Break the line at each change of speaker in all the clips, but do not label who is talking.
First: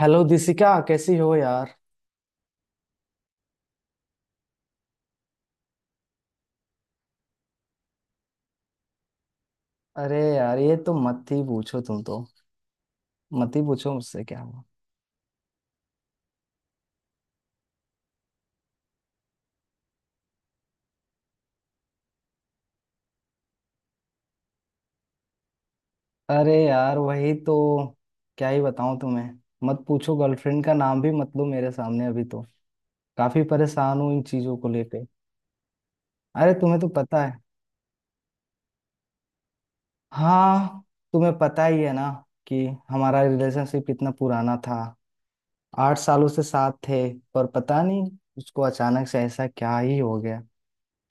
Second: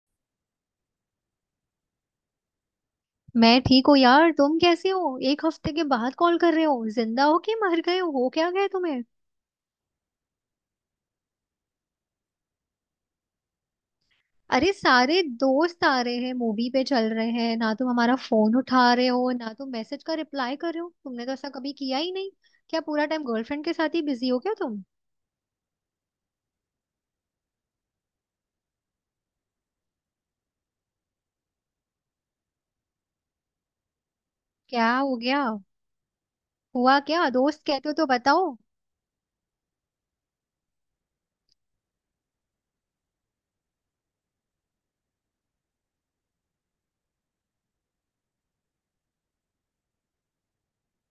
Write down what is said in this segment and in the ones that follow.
Hello Dishika, कैसी हो यार।
मैं ठीक हूँ यार। तुम कैसे हो? एक हफ्ते के बाद कॉल कर रहे हो। जिंदा हो कि मर गए हो? हो क्या गए तुम्हें?
अरे यार, ये तो मत ही पूछो। तुम तो मत ही पूछो मुझसे क्या हुआ।
अरे सारे दोस्त आ रहे हैं, मूवी पे चल रहे हैं ना, तुम हमारा फोन उठा रहे हो, ना तुम मैसेज का रिप्लाई कर रहे हो, तुमने तो ऐसा कभी किया ही नहीं। क्या पूरा टाइम गर्लफ्रेंड के साथ ही बिजी हो क्या तुम?
अरे यार, वही तो क्या ही बताऊं तुम्हें। मत पूछो, गर्लफ्रेंड का नाम भी मत लो मेरे सामने अभी तो। काफी परेशान हूं इन चीजों को
क्या
लेके।
हो गया?
अरे तुम्हें तो
हुआ
पता
क्या?
है।
दोस्त कहते हो तो बताओ।
हाँ, तुम्हें पता ही है ना कि हमारा रिलेशनशिप इतना पुराना था। 8 सालों से साथ थे। पर पता नहीं उसको अचानक से ऐसा क्या ही हो गया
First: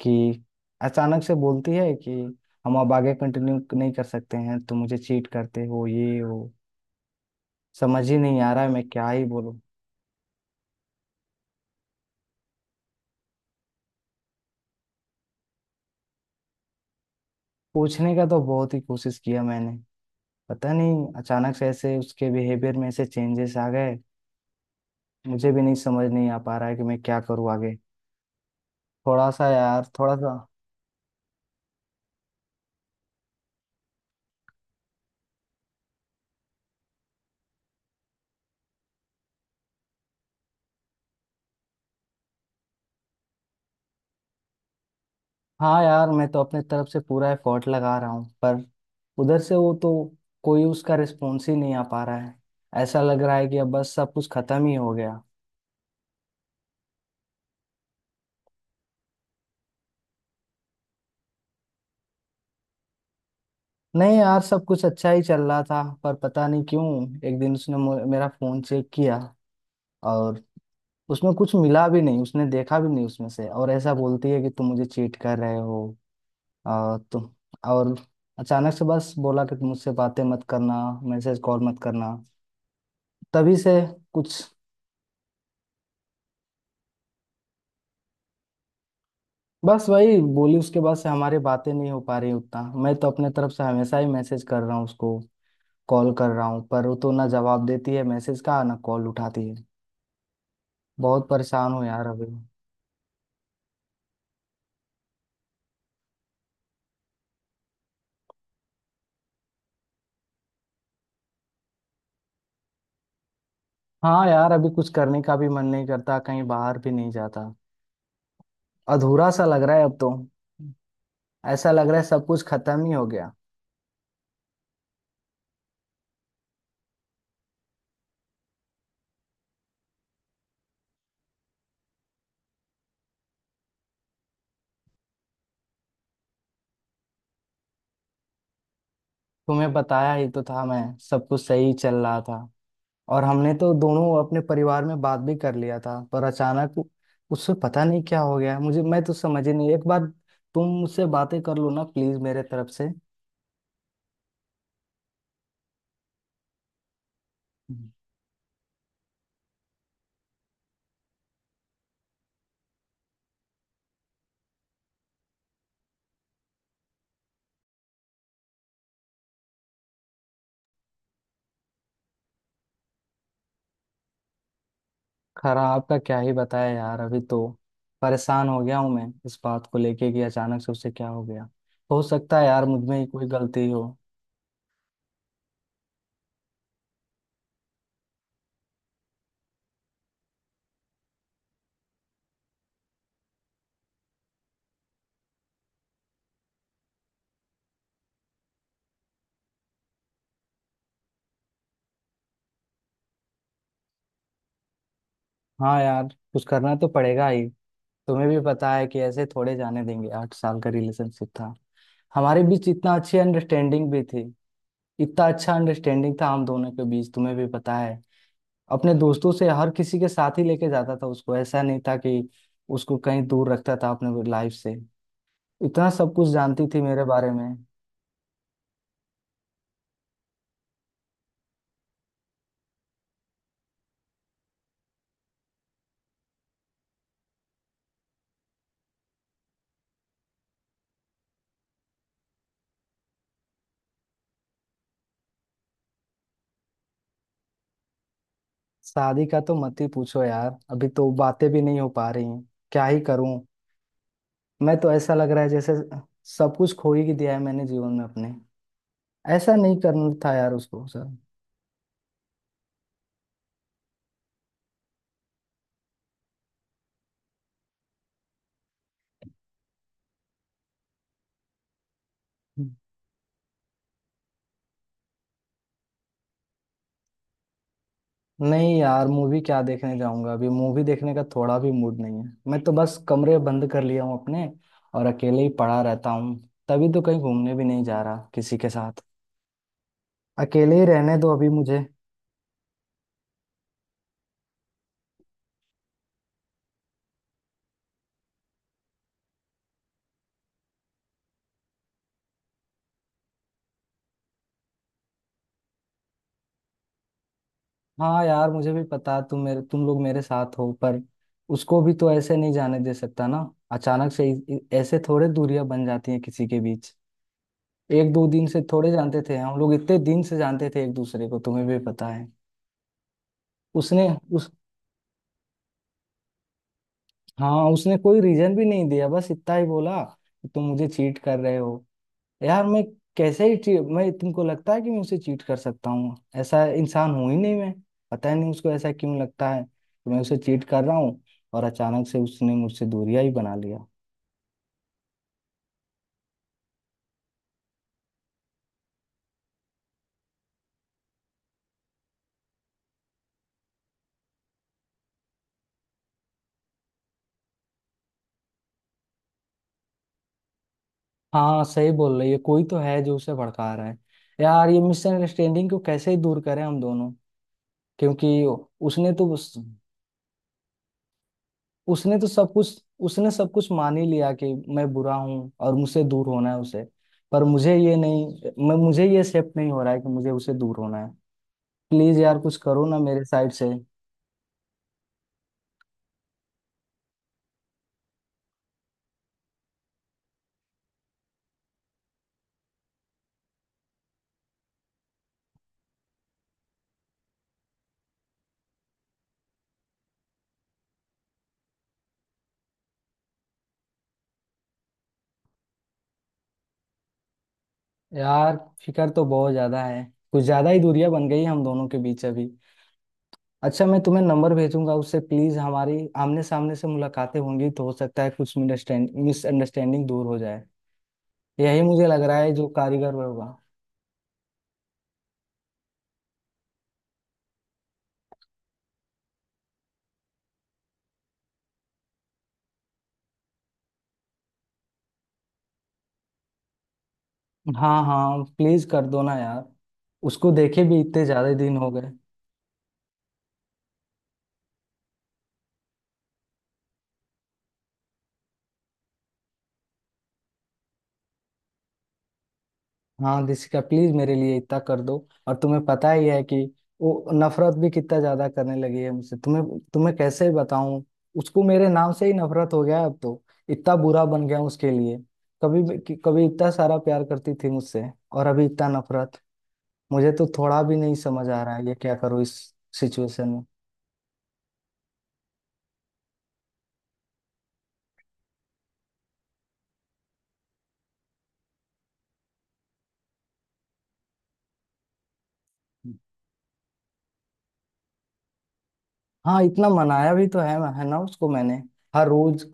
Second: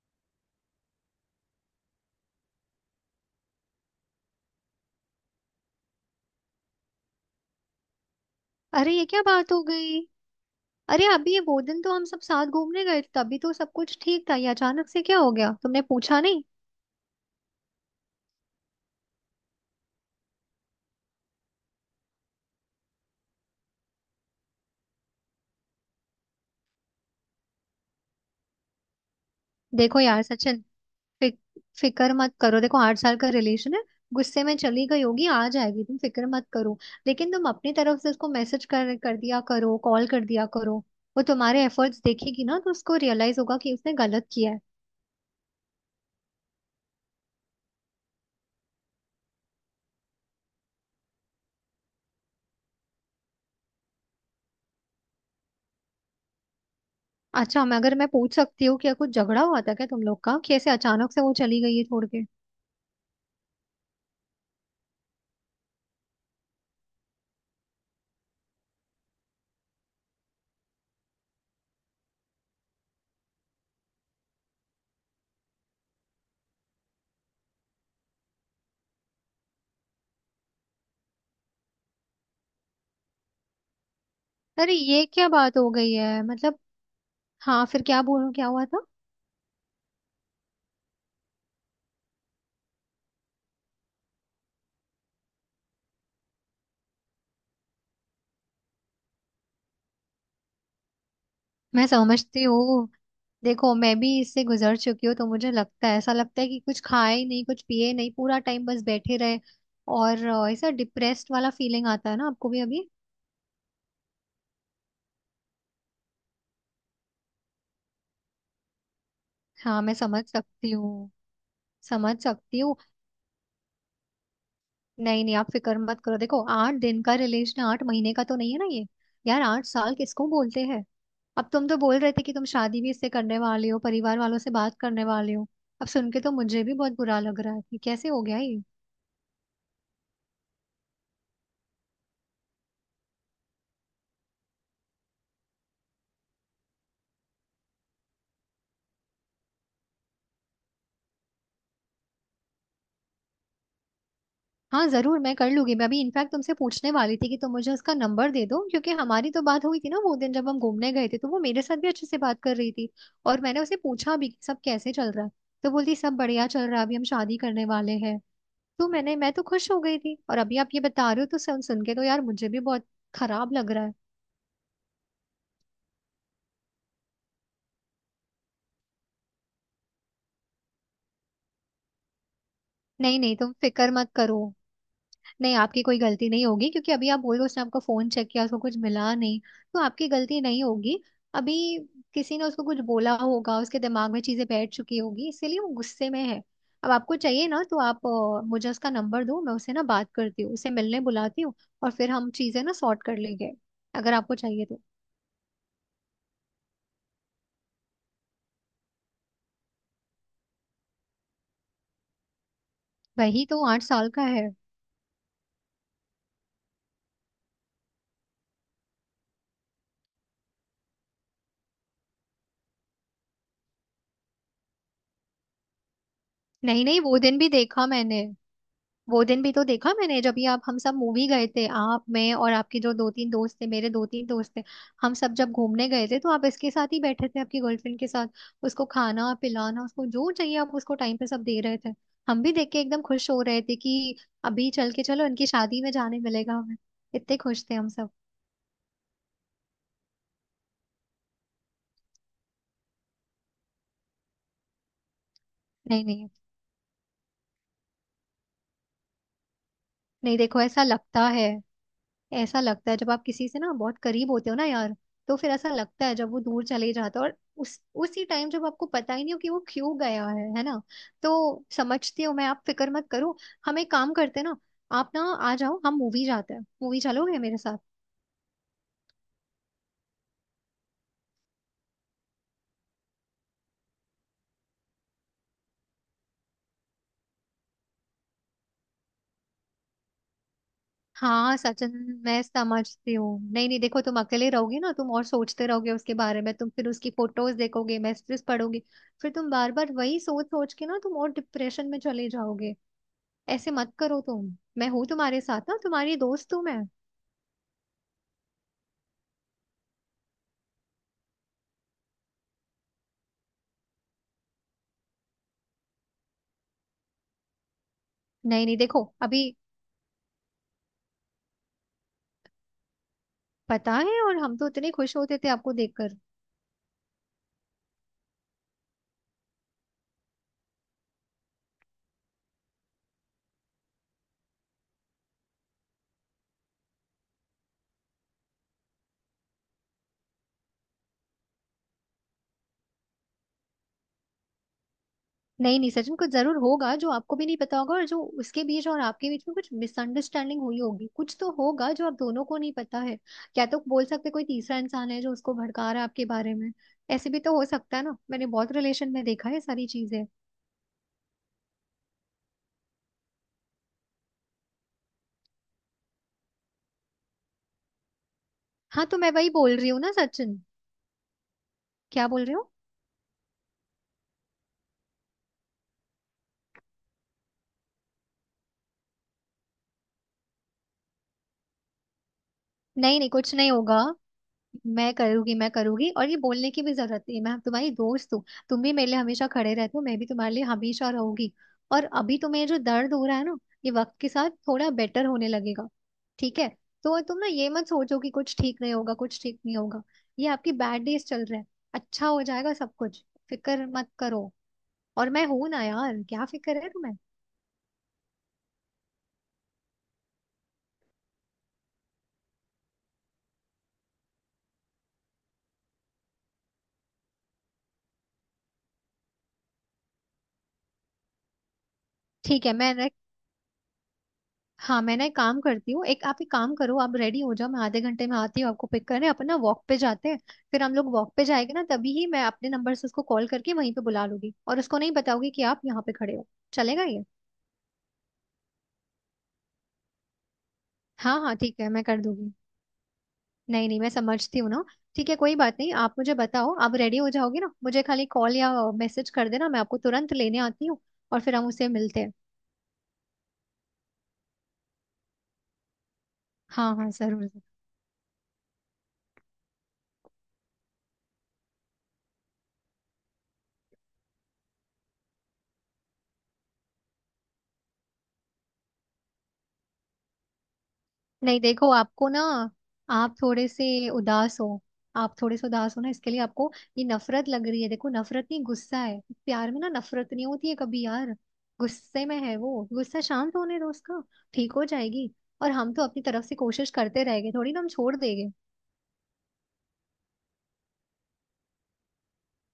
कि अचानक से बोलती है कि हम अब आगे कंटिन्यू नहीं कर सकते हैं। तुम मुझे चीट करते हो, ये हो। समझ ही नहीं आ रहा है मैं
अरे ये
क्या
क्या
ही
बात
बोलूं।
हो गई। अरे अभी वो दिन तो हम सब साथ घूमने गए थे, तभी तो सब कुछ ठीक था। ये अचानक से क्या हो गया? तुमने पूछा नहीं?
पूछने का तो बहुत ही कोशिश किया मैंने। पता नहीं अचानक से ऐसे उसके बिहेवियर में ऐसे चेंजेस आ गए। मुझे भी नहीं समझ नहीं आ पा रहा है कि मैं क्या करूँ आगे। थोड़ा सा यार,
देखो
थोड़ा
यार
सा।
सचिन, फिक, फिक्र मत करो। देखो 8 साल का रिलेशन है, गुस्से में चली गई होगी, आ जाएगी। तुम फिक्र मत करो। लेकिन तुम अपनी तरफ से उसको मैसेज कर कर दिया करो, कॉल कर दिया करो। वो तुम्हारे एफर्ट्स देखेगी ना तो उसको रियलाइज होगा कि उसने गलत किया है।
हाँ यार, मैं तो अपने तरफ से पूरा एफर्ट लगा रहा हूँ, पर उधर से वो तो कोई उसका रिस्पॉन्स ही नहीं आ पा रहा है। ऐसा लग रहा है कि अब बस सब कुछ खत्म ही हो गया।
अच्छा मैं अगर मैं पूछ सकती हूँ, क्या कुछ झगड़ा हुआ था क्या तुम लोग का, कि ऐसे अचानक से वो चली गई है छोड़ के?
नहीं यार, सब कुछ अच्छा ही चल रहा था, पर पता नहीं क्यों एक दिन उसने मेरा फोन चेक किया। और उसमें कुछ मिला भी नहीं, उसने देखा भी नहीं उसमें से, और ऐसा बोलती है कि तुम मुझे चीट कर रहे हो। और तुम और अचानक से बस बोला कि तुम मुझसे बातें मत करना, मैसेज कॉल मत करना। तभी से कुछ
अरे ये क्या बात हो गई है मतलब। हाँ फिर, क्या बोलूं, क्या हुआ था?
बस वही बोली। उसके बाद से हमारी बातें नहीं हो पा रही उतना। मैं तो अपने तरफ से हमेशा ही मैसेज कर रहा हूँ उसको, कॉल कर रहा हूँ, पर वो तो ना जवाब देती है मैसेज का, ना कॉल उठाती है। बहुत परेशान हूँ
मैं
यार अभी।
समझती हूँ। देखो मैं भी इससे गुजर चुकी हूँ, तो मुझे लगता है, ऐसा लगता है कि कुछ खाए ही नहीं, कुछ पिए नहीं, पूरा टाइम बस बैठे रहे। और ऐसा डिप्रेस्ड वाला फीलिंग आता है ना आपको भी अभी।
हाँ यार, अभी कुछ करने का भी मन नहीं करता, कहीं बाहर भी नहीं जाता। अधूरा सा लग रहा
हाँ,
है
मैं
अब तो।
समझ सकती हूँ।
ऐसा लग रहा है
समझ
सब कुछ
सकती हूँ।
खत्म ही हो गया।
नहीं नहीं, आप फिक्र मत करो। देखो 8 दिन का रिलेशन 8 महीने का तो नहीं है ना ये। यार 8 साल किसको बोलते हैं? अब तुम तो बोल रहे थे कि तुम शादी भी इससे करने वाले हो, परिवार वालों से बात करने वाले हो। अब सुन के तो मुझे भी बहुत बुरा लग रहा है कि कैसे हो गया ये।
तुम्हें बताया ही तो था मैं, सब कुछ सही चल रहा था। और हमने तो दोनों अपने परिवार में बात भी कर लिया था, पर अचानक उससे पता नहीं क्या हो गया मुझे। मैं तो समझ ही नहीं। एक बार तुम मुझसे बातें कर लो ना प्लीज मेरे तरफ
हाँ जरूर, मैं कर लूंगी। मैं अभी इनफैक्ट तुमसे पूछने वाली थी कि तुम मुझे
से।
उसका नंबर दे दो, क्योंकि हमारी तो बात हुई थी ना वो दिन, जब हम घूमने गए थे तो वो मेरे साथ भी अच्छे से बात कर रही थी। और मैंने उसे पूछा भी कि सब कैसे चल रहा है, तो बोलती सब बढ़िया चल रहा है, अभी हम शादी करने वाले हैं। मैं तो खुश हो गई थी, और अभी आप ये बता रहे हो तो सुन सुन के तो यार मुझे भी बहुत खराब लग रहा है।
खराब का क्या ही बताया यार, अभी तो परेशान हो गया हूं मैं इस बात को लेके कि अचानक से उसे क्या हो गया। हो सकता है यार मुझ में ही
नहीं
कोई
नहीं, तुम
गलती हो।
फिक्र मत करो। नहीं, आपकी कोई गलती नहीं होगी, क्योंकि अभी आप बोल रहे हो उसने आपका फोन चेक किया, उसको कुछ मिला नहीं, तो आपकी गलती नहीं होगी। अभी किसी ने उसको कुछ बोला होगा, उसके दिमाग में चीजें बैठ चुकी होगी, इसीलिए वो गुस्से में है। अब आपको चाहिए ना तो आप मुझे उसका नंबर दो, मैं उससे ना बात करती हूँ, उसे मिलने बुलाती हूँ, और फिर हम चीजें ना सॉर्ट कर लेंगे, अगर आपको चाहिए तो।
हाँ यार, कुछ करना तो पड़ेगा ही। तुम्हें भी पता है कि ऐसे थोड़े जाने देंगे। 8 साल का रिलेशनशिप था। हमारे बीच इतना अच्छी
वही तो, आठ
अंडरस्टैंडिंग भी
साल का
थी।
है।
इतना अच्छा अंडरस्टैंडिंग था हम दोनों के बीच, तुम्हें भी पता है। अपने दोस्तों से हर किसी के साथ ही लेके जाता था उसको, ऐसा नहीं था कि उसको कहीं दूर रखता था अपने लाइफ से। इतना सब कुछ जानती थी
नहीं नहीं,
मेरे
वो
बारे
दिन
में।
भी देखा मैंने। वो दिन भी तो देखा मैंने जब ये आप, हम सब मूवी गए थे, आप, मैं और आपके जो दो तीन दोस्त थे, मेरे दो तीन दोस्त थे, हम सब जब घूमने गए थे, तो आप इसके साथ ही बैठे थे, आपकी गर्लफ्रेंड के साथ। उसको खाना पिलाना, उसको जो चाहिए आप उसको टाइम पे सब दे रहे थे। हम भी देख के एकदम खुश हो रहे थे कि अभी चल के चलो इनकी शादी में जाने मिलेगा हमें। इतने खुश थे हम सब।
शादी का तो मत ही पूछो यार, अभी तो बातें भी नहीं हो पा रही हैं। क्या ही करूं। मैं तो ऐसा लग रहा है जैसे
नहीं नहीं
सब कुछ खो ही दिया है मैंने जीवन में अपने। ऐसा नहीं करना था
नहीं,
यार
देखो ऐसा
उसको सर।
लगता है, ऐसा लगता है जब आप किसी से ना बहुत करीब होते हो ना यार, तो फिर ऐसा लगता है जब वो दूर चले जाता है, और उस उसी टाइम जब आपको पता ही नहीं हो कि वो क्यों गया है ना। तो समझती हूँ मैं, आप फिक्र मत करो। हम एक काम करते हैं ना, आप ना आ जाओ, हम मूवी जाते हैं। मूवी चलोगे मेरे साथ?
नहीं यार, मूवी क्या देखने जाऊंगा? अभी मूवी देखने का थोड़ा भी मूड नहीं है। मैं तो बस कमरे बंद कर लिया हूँ अपने, और अकेले ही पड़ा रहता हूँ। तभी तो कहीं घूमने भी नहीं जा रहा किसी के साथ। अकेले ही रहने दो अभी
हाँ
मुझे।
सचिन, मैं समझती हूँ। नहीं नहीं, देखो तुम अकेले रहोगे ना तुम, और सोचते रहोगे उसके बारे में, तुम फिर उसकी फोटोज देखोगे, मैसेजेस पढ़ोगे, फिर तुम बार बार वही सोच सोच के ना तुम और डिप्रेशन में चले जाओगे। ऐसे मत करो तुम। मैं हूं तुम्हारे साथ ना, तुम्हारी दोस्त हूं मैं।
हाँ यार, मुझे भी पता, तुम मेरे, तुम लोग मेरे साथ हो, पर उसको भी तो ऐसे नहीं जाने दे सकता ना। अचानक से ऐसे थोड़े दूरियां बन जाती हैं किसी के बीच। एक दो दिन से
नहीं नहीं,
थोड़े
देखो
जानते थे
अभी,
हम लोग, इतने दिन से जानते थे एक दूसरे को, तुम्हें भी पता है।
पता
उसने
है, और
उस
हम तो इतने खुश होते थे आपको देखकर।
हाँ, उसने कोई रीजन भी नहीं दिया, बस इतना ही बोला कि तुम मुझे चीट कर रहे हो। यार मैं कैसे ही मैं, तुमको लगता है कि मैं उसे चीट कर सकता हूँ? ऐसा इंसान हूं ही नहीं मैं। पता ही नहीं उसको ऐसा क्यों लगता है कि मैं उसे चीट कर रहा हूँ। और अचानक से उसने मुझसे दूरियां ही बना लिया।
नहीं नहीं, सच में कुछ जरूर होगा जो आपको भी नहीं पता होगा, और जो उसके बीच और आपके बीच में कुछ मिसअंडरस्टैंडिंग हुई होगी, कुछ तो होगा जो आप दोनों को नहीं पता है। क्या तो बोल सकते, कोई तीसरा इंसान है जो उसको भड़का रहा है आपके बारे में। ऐसे भी तो हो सकता है ना, मैंने बहुत रिलेशन में देखा है सारी चीजें।
हाँ सही बोल रही है, कोई तो है जो उसे भड़का रहा है। यार ये मिसअंडरस्टैंडिंग को कैसे ही दूर करें हम दोनों? क्योंकि
हाँ,
उसने
तो
तो
मैं वही
उस,
बोल रही हूँ ना सचिन।
उसने तो
क्या बोल
सब
रहे हो?
कुछ, उसने सब कुछ मान ही लिया कि मैं बुरा हूँ और मुझसे दूर होना है उसे। पर मुझे ये नहीं, मैं मुझे ये एक्सेप्ट नहीं हो रहा है कि मुझे उसे दूर होना है। प्लीज यार कुछ करो ना
नहीं
मेरे
नहीं,
साइड
कुछ
से।
नहीं होगा। मैं करूंगी, मैं करूंगी, और ये बोलने की भी जरूरत नहीं है, मैं तुम्हारी दोस्त हूँ। तुम भी मेरे लिए हमेशा खड़े रहते हो, मैं भी तुम्हारे लिए हमेशा रहूंगी। और अभी तुम्हें जो दर्द हो रहा है ना, ये वक्त के साथ थोड़ा बेटर होने लगेगा, ठीक है? तो तुम ना ये मत सोचो कि कुछ ठीक नहीं होगा, कुछ ठीक नहीं होगा। ये आपकी बैड डेज चल रहे हैं, अच्छा हो जाएगा सब कुछ। फिक्र मत करो, और मैं हूं ना यार, क्या फिक्र है तुम्हें?
यार, फिकर तो बहुत ज्यादा है। कुछ ज्यादा ही दूरियां बन गई हम दोनों के बीच अभी। अच्छा, मैं तुम्हें नंबर भेजूंगा उससे, प्लीज हमारी आमने सामने से मुलाकातें होंगी तो हो सकता है कुछ मिसअंडरस्टैंडिंग दूर हो जाए। यही मुझे लग रहा है
ठीक
जो
है। मैं,
कारीगर होगा।
हाँ मैं ना एक काम करती हूँ, एक आप एक काम करो, आप रेडी हो जाओ, मैं आधे घंटे में आती हूँ आपको पिक करने, अपन ना वॉक पे जाते हैं। फिर हम लोग वॉक पे जाएंगे ना, तभी ही मैं अपने नंबर से उसको कॉल करके वहीं पे बुला लूंगी, और उसको नहीं बताऊंगी कि आप यहाँ पे खड़े हो। चलेगा ये?
हाँ हाँ, प्लीज कर दो ना यार। उसको देखे भी इतने
हाँ
ज्यादा
हाँ
दिन
ठीक
हो
है, मैं
गए।
कर दूंगी। नहीं नहीं, मैं समझती हूँ ना। ठीक है, कोई बात नहीं, आप मुझे बताओ, आप रेडी हो जाओगे ना, मुझे खाली कॉल या मैसेज कर देना, मैं आपको तुरंत लेने आती हूँ, और फिर हम उसे मिलते हैं।
हाँ दिसिका, प्लीज मेरे लिए इतना कर दो। और तुम्हें पता ही है कि
हाँ हाँ
वो
जरूर।
नफरत भी कितना ज्यादा करने लगी है मुझसे, तुम्हें तुम्हें कैसे बताऊं। उसको मेरे नाम से ही नफरत हो गया है अब तो। इतना बुरा बन गया हूं उसके लिए। कभी भी- कि- कभी इतना सारा प्यार करती थी मुझसे, और अभी इतना नफरत। मुझे तो थोड़ा भी नहीं समझ
नहीं
आ रहा है
देखो,
ये क्या
आपको ना,
करूं इस
आप
सिचुएशन में।
थोड़े से उदास हो। आप थोड़े से उदास हो ना, इसके लिए आपको ये नफरत लग रही है। देखो नफरत नहीं, गुस्सा है। प्यार में ना नफरत नहीं होती है कभी यार। गुस्से में है वो, गुस्सा शांत होने दो उसका। ठीक हो जाएगी। और हम तो अपनी तरफ से कोशिश करते रहेंगे, थोड़ी ना हम छोड़ देंगे।
हाँ, इतना मनाया भी तो है ना उसको मैंने। हर रोज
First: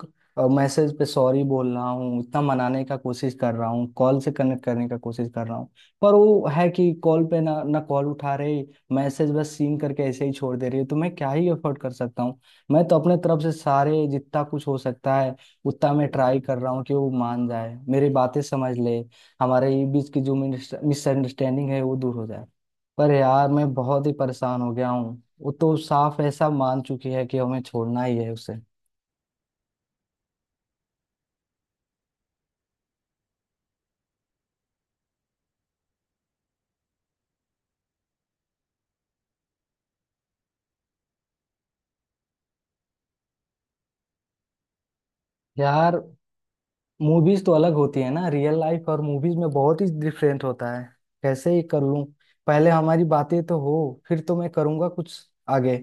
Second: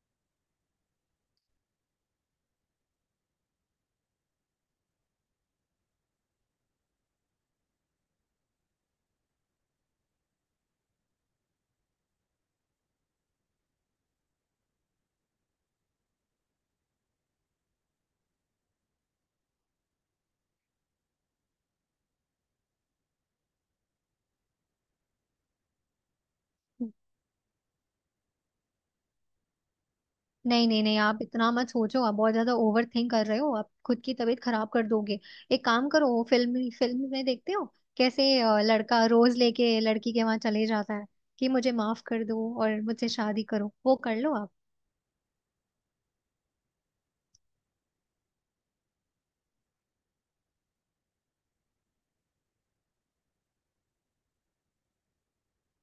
मैसेज पे सॉरी बोल रहा हूँ, इतना मनाने का कोशिश कर रहा हूँ, कॉल से कनेक्ट करने का कोशिश कर रहा हूँ, पर वो है कि कॉल पे ना ना कॉल उठा रही, मैसेज बस सीन करके ऐसे ही छोड़ दे रही है, तो मैं क्या ही एफर्ट कर सकता हूँ? मैं तो अपने तरफ से सारे जितना कुछ हो सकता है उतना मैं ट्राई कर रहा हूँ कि वो मान जाए, मेरी बातें समझ ले, हमारे बीच की जो मिसअंडरस्टैंडिंग है वो दूर हो जाए। पर यार मैं बहुत ही परेशान हो गया हूँ, वो तो साफ ऐसा मान चुकी है कि हमें छोड़ना ही है उसे।
नहीं नहीं नहीं, आप इतना मत सोचो, आप बहुत ज्यादा ओवर थिंक कर रहे हो, आप खुद की तबीयत खराब कर दोगे। एक काम करो, वो फिल्म, फिल्म में देखते हो कैसे लड़का रोज लेके लड़की के वहां चले जाता है कि मुझे माफ कर दो और मुझसे शादी करो, वो कर लो आप।
यार मूवीज तो अलग होती है ना, रियल लाइफ और मूवीज में बहुत ही डिफरेंट होता है। कैसे ही कर लूं? पहले हमारी बातें तो हो, फिर तो मैं करूंगा कुछ आगे।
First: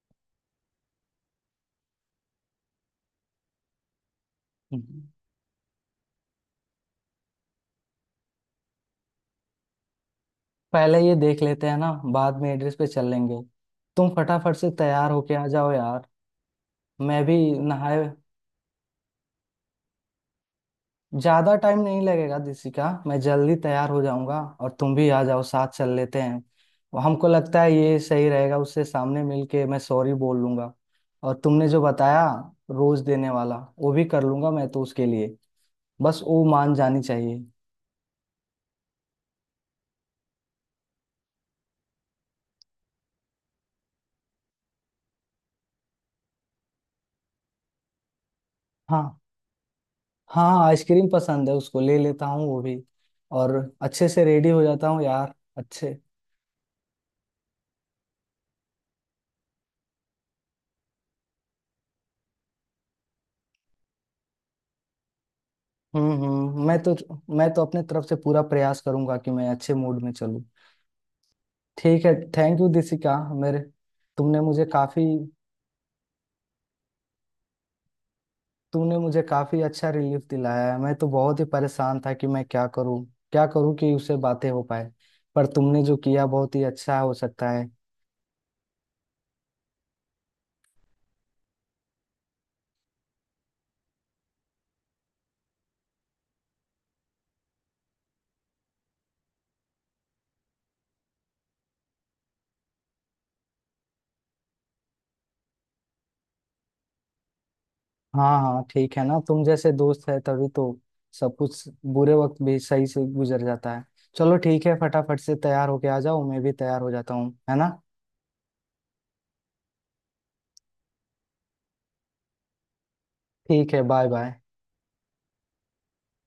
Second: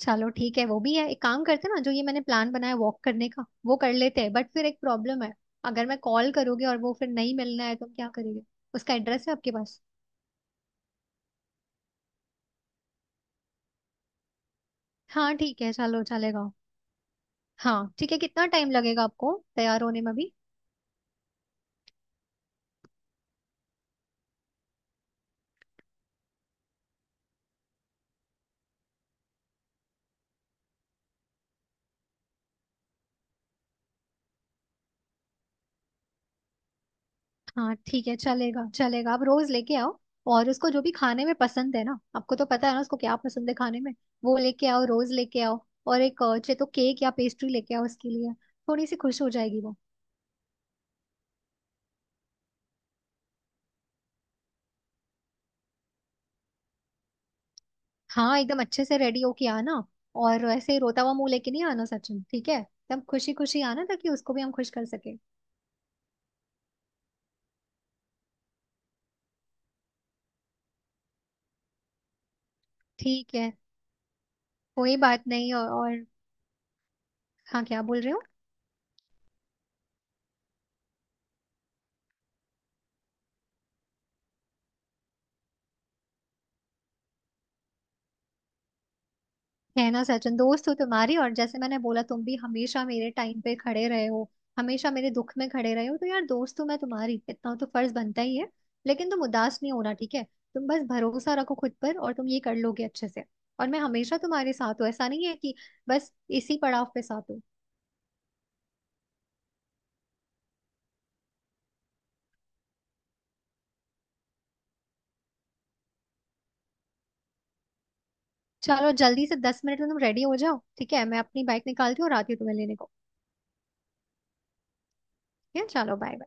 चलो ठीक है, वो भी है, एक काम करते हैं ना, जो ये मैंने प्लान बनाया वॉक करने का वो कर लेते हैं, बट फिर एक
हम्म।
प्रॉब्लम है। अगर मैं कॉल करोगे और वो फिर नहीं मिलना है तो हम क्या करेंगे? उसका एड्रेस है आपके पास?
पहले ये देख लेते हैं ना, बाद में एड्रेस पे चल लेंगे। तुम फटाफट से तैयार होके
हाँ
आ
ठीक
जाओ
है, चलो
यार,
चलेगा।
मैं भी
हाँ
नहाए।
ठीक है, कितना टाइम लगेगा आपको तैयार होने में भी?
ज्यादा टाइम नहीं लगेगा दिसिका, मैं जल्दी तैयार हो जाऊंगा और तुम भी आ जाओ, साथ चल लेते हैं। हमको लगता है ये सही रहेगा, उससे सामने मिलके मैं सॉरी बोल लूंगा। और तुमने जो बताया, रोज देने वाला, वो भी कर लूंगा मैं तो उसके लिए। बस वो मान जानी चाहिए।
हाँ ठीक है, चलेगा चलेगा, आप रोज लेके आओ। और उसको जो भी खाने में पसंद है ना, आपको तो पता है ना उसको क्या पसंद है खाने में, वो लेके आओ, रोज लेके आओ। और एक चाहे तो केक या पेस्ट्री लेके आओ उसके लिए, थोड़ी सी
हाँ,
खुश हो जाएगी वो।
हाँ आइसक्रीम पसंद है उसको, ले लेता हूँ वो भी। और अच्छे से रेडी हो जाता हूँ यार, अच्छे।
हाँ एकदम अच्छे से रेडी होके आना, और ऐसे ही रोता हुआ मुंह लेके नहीं आना सचिन, ठीक है? एकदम खुशी खुशी आना ताकि उसको भी हम खुश कर सके।
हम्म, हम्म। मैं तो अपने तरफ से पूरा प्रयास करूंगा कि मैं अच्छे मूड में चलूँ। ठीक है, थैंक यू दिसिका।
ठीक है,
मेरे तुमने मुझे
कोई
काफी
बात नहीं। और हाँ, क्या बोल रहे हो?
तुमने मुझे काफी अच्छा रिलीफ दिलाया है। मैं तो बहुत ही परेशान था कि मैं क्या करूं, क्या करूं कि उससे बातें हो पाए, पर तुमने जो किया बहुत ही अच्छा हो सकता है।
है ना सचिन, दोस्त हो तुम्हारी, और जैसे मैंने बोला, तुम भी हमेशा मेरे टाइम पे खड़े रहे हो, हमेशा मेरे दुख में खड़े रहे हो, तो यार दोस्त हूं मैं तुम्हारी, इतना तो फर्ज बनता ही है। लेकिन तुम उदास नहीं होना, ठीक है? तुम बस भरोसा रखो खुद पर, और तुम ये कर लोगे अच्छे से। और मैं हमेशा तुम्हारे साथ हूँ, ऐसा नहीं है कि बस इसी पड़ाव पे साथ हूँ।
हाँ हाँ, ठीक है ना, तुम जैसे दोस्त है तभी तो सब कुछ, बुरे वक्त भी सही से गुजर जाता है। चलो ठीक है, फटाफट से तैयार होके आ जाओ, मैं भी तैयार हो जाता हूँ, है ना।
चलो जल्दी से 10 मिनट में तुम रेडी हो जाओ, ठीक है? मैं अपनी बाइक निकालती हूँ और आती हूँ तुम्हें लेने को।
ठीक है, बाय बाय।
ठीक है, चलो बाय।